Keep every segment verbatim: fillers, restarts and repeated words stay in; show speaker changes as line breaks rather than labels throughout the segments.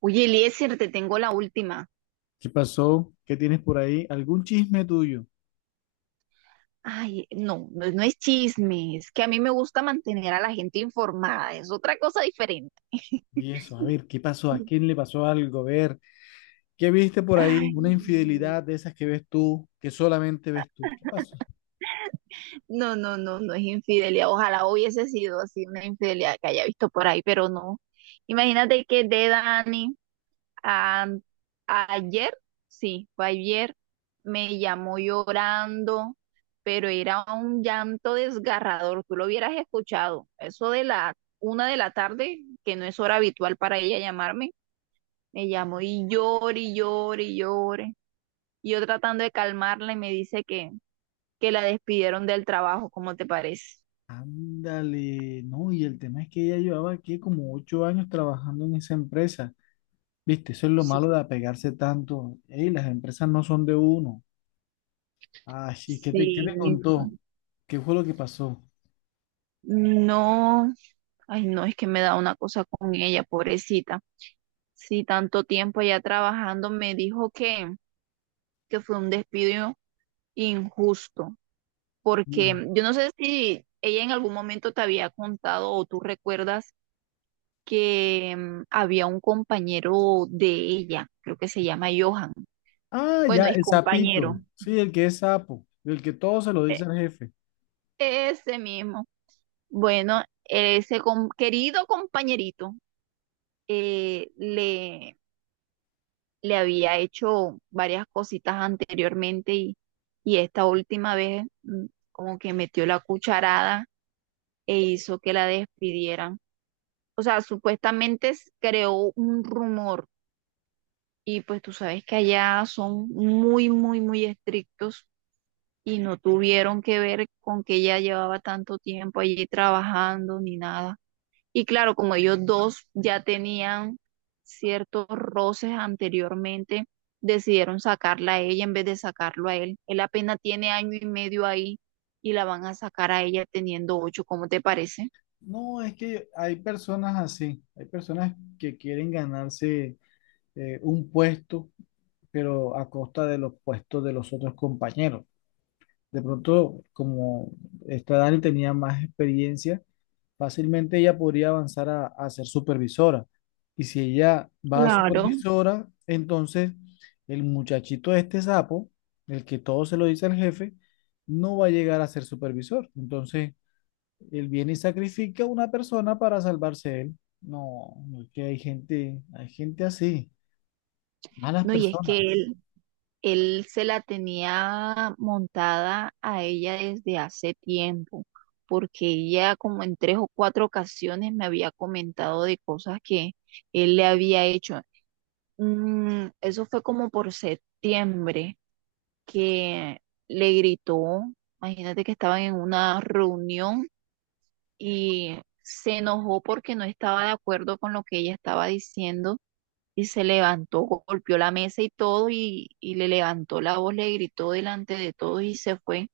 Oye, Eliezer, te tengo la última.
¿Qué pasó? ¿Qué tienes por ahí? ¿Algún chisme tuyo?
Ay, no, no, no es chisme, es que a mí me gusta mantener a la gente informada, es otra cosa diferente.
Y eso, a ver, ¿qué pasó? ¿A quién le pasó algo? A ver, ¿qué viste por ahí?
Ay,
Una infidelidad de esas que ves tú, que solamente ves tú. ¿Qué pasó?
no, no, no, no no es infidelidad. Ojalá hubiese sido así una infidelidad que haya visto por ahí, pero no. Imagínate que de Dani. Am- Ayer, sí, fue ayer, me llamó llorando, pero era un llanto desgarrador. Tú lo hubieras escuchado. Eso de la una de la tarde, que no es hora habitual para ella llamarme, me llamó y llore, y llore, y llore. Y yo tratando de calmarla y me dice que, que la despidieron del trabajo, ¿cómo te parece?
Ándale, no, y el tema es que ella llevaba aquí como ocho años trabajando en esa empresa. Viste, eso es lo
Sí,
malo de apegarse tanto. Ey, las empresas no son de uno. Ay, sí, ¿qué te, qué
sí,
te contó? ¿Qué fue lo que pasó?
no, ay no, es que me da una cosa con ella, pobrecita. Sí, tanto tiempo allá trabajando, me dijo que, que fue un despido injusto, porque
Mm.
yo no sé si ella en algún momento te había contado o tú recuerdas que mm, había un compañero de ella, creo que se llama Johan.
Ah,
Bueno,
ya,
es
el sapito.
compañero,
Sí, el que es sapo, el que todo se lo
e-
dice al jefe.
ese mismo. Bueno, ese com- querido compañerito eh, le le había hecho varias cositas anteriormente y, y esta última vez, mm, como que metió la cucharada e hizo que la despidieran. O sea, supuestamente s- creó un rumor y pues tú sabes que allá son muy, muy, muy estrictos y no tuvieron que ver con que ella llevaba tanto tiempo allí trabajando ni nada. Y claro, como ellos dos ya tenían ciertos roces anteriormente, decidieron sacarla a ella en vez de sacarlo a él. Él apenas tiene año y medio ahí y la van a sacar a ella teniendo ocho, ¿cómo te parece?
No, es que hay personas así, hay personas que quieren ganarse eh, un puesto, pero a costa de los puestos de los otros compañeros. De pronto, como esta Dani tenía más experiencia, fácilmente ella podría avanzar a, a ser supervisora. Y si ella va a
Claro,
supervisora, entonces el muchachito este sapo, el que todo se lo dice al jefe, no va a llegar a ser supervisor. Entonces, él viene y sacrifica a una persona para salvarse él. No, no es que hay gente, hay gente así, malas
no, y es que
personas.
él, él se la tenía montada a ella desde hace tiempo, porque ella como en tres o cuatro ocasiones me había comentado de cosas que él le había hecho. Mm, eso fue como por septiembre que le gritó, imagínate que estaban en una reunión y se enojó porque no estaba de acuerdo con lo que ella estaba diciendo y se levantó, go- golpeó la mesa y todo y, y le levantó la voz, le gritó delante de todos y se fue.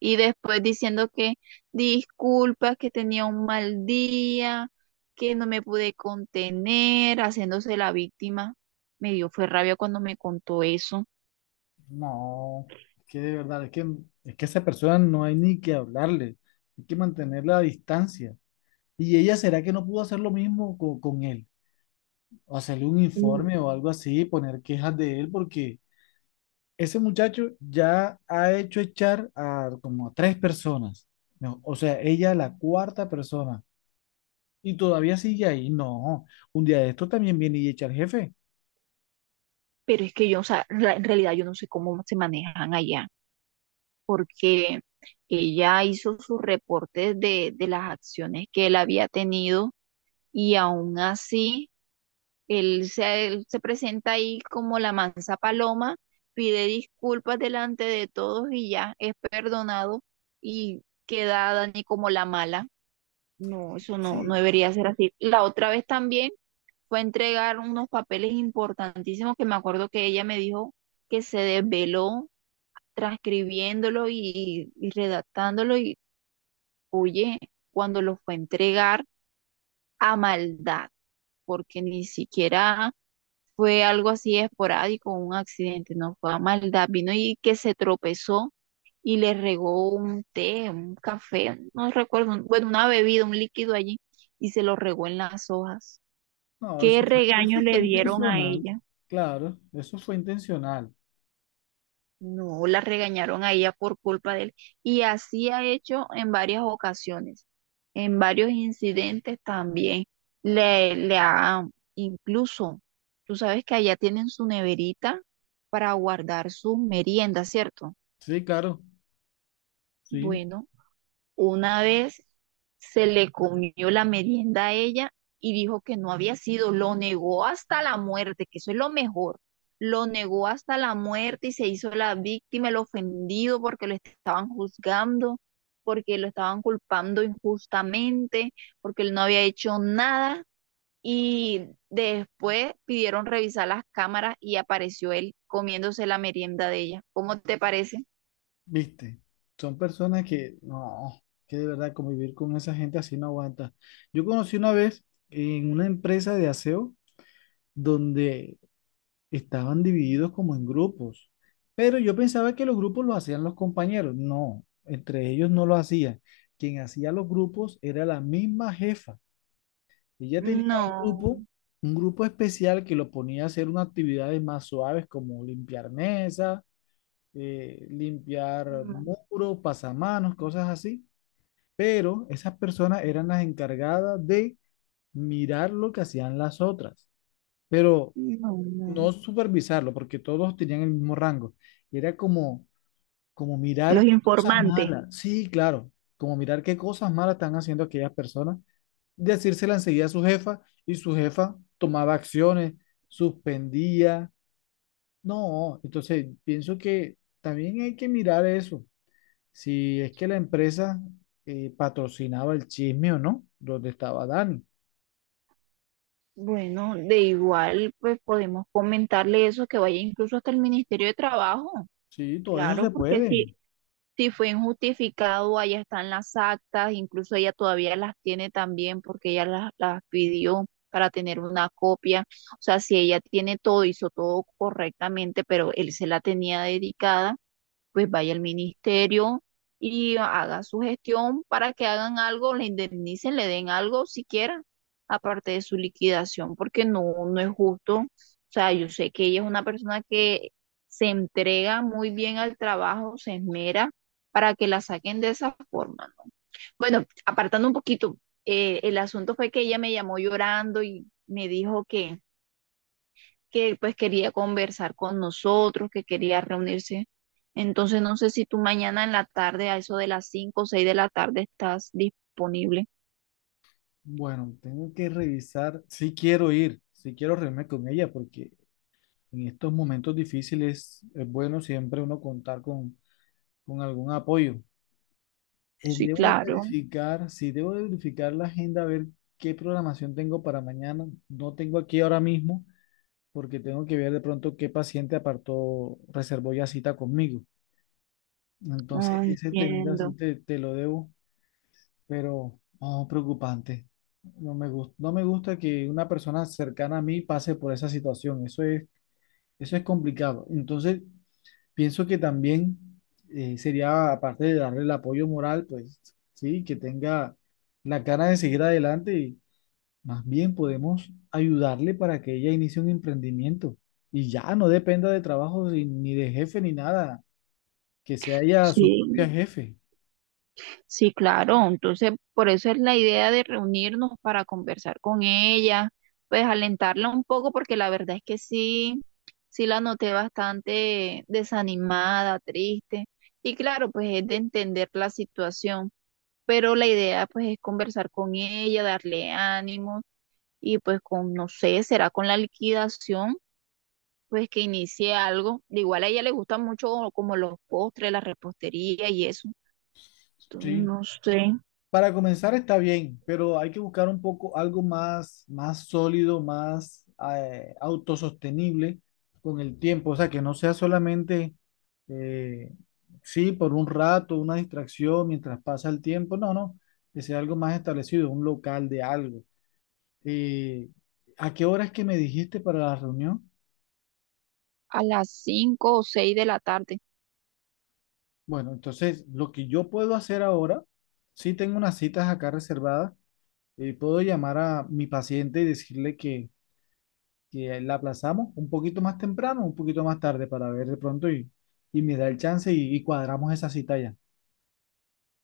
Y después diciendo que disculpa, que tenía un mal día, que no me pude contener, haciéndose la víctima. Me dio fue rabia cuando me contó eso.
No, es que de verdad, es que, es que a esa persona no hay ni que hablarle, hay que mantenerla a distancia. ¿Y ella será que no pudo hacer lo mismo co- con él? O hacerle un informe
Mm,
o algo así, poner quejas de él, porque ese muchacho ya ha hecho echar a como a tres personas. No, o sea, ella la cuarta persona. Y todavía sigue ahí. No, un día de esto también viene y echa al jefe.
pero es que yo, o sea, la- en realidad yo no sé cómo se manejan allá, porque ella hizo sus reportes de, de las acciones que él había tenido y aún así Él se, él se presenta ahí como la mansa paloma, pide disculpas delante de todos y ya es perdonado y queda Dani como la mala. No, eso no, no
Sí.
debería ser así. La otra vez también fue a entregar unos papeles importantísimos que me acuerdo que ella me dijo que se desveló transcribiéndolo y, y redactándolo y oye, cuando lo fue a entregar a maldad, porque ni siquiera fue algo así esporádico, un accidente, no fue a maldad, vino y que se tropezó y le regó un té, un café, no recuerdo, un- bueno, una bebida, un líquido allí, y se lo regó en las hojas.
No,
¿Qué
eso fue,
regaño
eso
le
fue
dieron a
intencional.
ella?
Claro, eso fue intencional.
No, la regañaron a ella por culpa de él. Y así ha hecho en varias ocasiones, en varios incidentes también. Le, le ha, incluso, tú sabes que allá tienen su neverita para guardar sus meriendas, ¿cierto?
Sí, claro, sí,
Bueno, una vez se le comió la merienda a ella y dijo que no había sido, lo negó hasta la muerte, que eso es lo mejor. Lo negó hasta la muerte y se hizo la víctima, el ofendido porque lo estaban juzgando, porque lo estaban culpando injustamente, porque él no había hecho nada. Y después pidieron revisar las cámaras y apareció él comiéndose la merienda de ella. ¿Cómo te parece?
viste. Son personas que no, que de verdad convivir con esa gente así no aguanta. Yo conocí una vez en una empresa de aseo donde estaban divididos como en grupos, pero yo pensaba que los grupos los hacían los compañeros. No, entre ellos no lo hacían. Quien hacía los grupos era la misma jefa. Ella tenía un
No,
grupo, un grupo especial que lo ponía a hacer unas actividades más suaves como limpiar mesas, eh, limpiar
no,
muros, pasamanos, cosas así. Pero esas personas eran las encargadas de mirar lo que hacían las otras. Pero
no, no.
no supervisarlo, porque todos tenían el mismo rango. Y era como, como mirar
Los
qué cosas
informantes.
malas, sí, claro, como mirar qué cosas malas están haciendo aquellas personas, decírsela enseguida a su jefa y su jefa tomaba acciones, suspendía. No, entonces pienso que también hay que mirar eso, si es que la empresa eh, patrocinaba el chisme o no, donde estaba Dani.
Bueno, de igual, pues podemos comentarle eso, que vaya incluso hasta el Ministerio de Trabajo.
Sí, todo eso
Claro,
se
porque
puede.
si, si fue injustificado, allá están las actas, incluso ella todavía las tiene también porque ella las, las pidió para tener una copia. O sea, si ella tiene todo, hizo todo correctamente, pero él se la tenía dedicada, pues vaya al ministerio y haga su gestión para que hagan algo, le indemnicen, le den algo siquiera, aparte de su liquidación, porque no, no es justo. O sea, yo sé que ella es una persona que se entrega muy bien al trabajo, se esmera para que la saquen de esa forma, ¿no? Bueno, apartando un poquito, eh, el asunto fue que ella me llamó llorando y me dijo que que pues quería conversar con nosotros, que quería reunirse. Entonces no sé si tú mañana en la tarde, a eso de las cinco, o seis de la tarde, estás disponible.
Bueno, tengo que revisar. Sí quiero ir, sí quiero reunirme con ella, porque en estos momentos difíciles es bueno siempre uno contar con, con algún apoyo. Eh,
Sí,
debo
claro.
verificar, sí, debo de verificar la agenda, a ver qué programación tengo para mañana. No tengo aquí ahora mismo, porque tengo que ver de pronto qué paciente apartó, reservó ya cita conmigo. Entonces,
Ah,
ese tema, Mm.
entiendo.
así te, te lo debo. Pero oh, preocupante. No me gusta, no me gusta que una persona cercana a mí pase por esa situación. Eso es, eso es complicado. Entonces, pienso que también, eh, sería, aparte de darle el apoyo moral, pues sí, que tenga la cara de seguir adelante y más bien podemos ayudarle para que ella inicie un emprendimiento y ya no dependa de trabajo ni ni de jefe ni nada, que sea ella su
Sí,
propia jefe.
sí, claro. Entonces, por eso es la idea de reunirnos para conversar con ella, pues alentarla un poco, porque la verdad es que sí, sí la noté bastante desanimada, triste. Y claro, pues es de entender la situación. Pero la idea pues es conversar con ella, darle ánimo y pues con, no sé, será con la liquidación, pues que inicie algo. De igual a ella le gustan mucho como los postres, la repostería y eso. Entonces,
Sí.
no sé,
Para comenzar está bien, pero hay que buscar un poco algo más, más sólido, más eh, autosostenible con el tiempo. O sea, que no sea solamente, eh, sí, por un rato, una distracción mientras pasa el tiempo. No, no, que sea algo más establecido, un local de algo. Eh, ¿a qué hora es que me dijiste para la reunión?
a las cinco o seis de la tarde.
Bueno, entonces lo que yo puedo hacer ahora, sí tengo unas citas acá reservadas, eh, puedo llamar a mi paciente y decirle que que la aplazamos un poquito más temprano, un poquito más tarde para ver de pronto y, y me da el chance y, y cuadramos esa cita ya.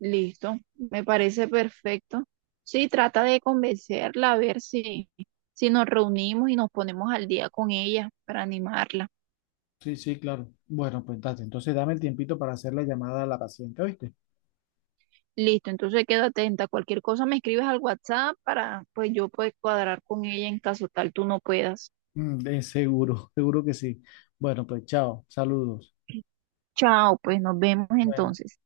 Listo, me parece perfecto. Sí, trata de convencerla a ver si, si nos reunimos y nos ponemos al día con ella para animarla.
Sí, sí, claro. Bueno, pues date. Entonces dame el tiempito para hacer la llamada a la paciente, ¿oíste?
Listo, entonces quedo atenta. Cualquier cosa me escribes al WhatsApp para pues yo poder cuadrar con ella en caso tal tú no puedas.
Mm, de seguro, seguro que sí. Bueno, pues chao, saludos.
Chao, pues nos vemos
Bueno.
entonces.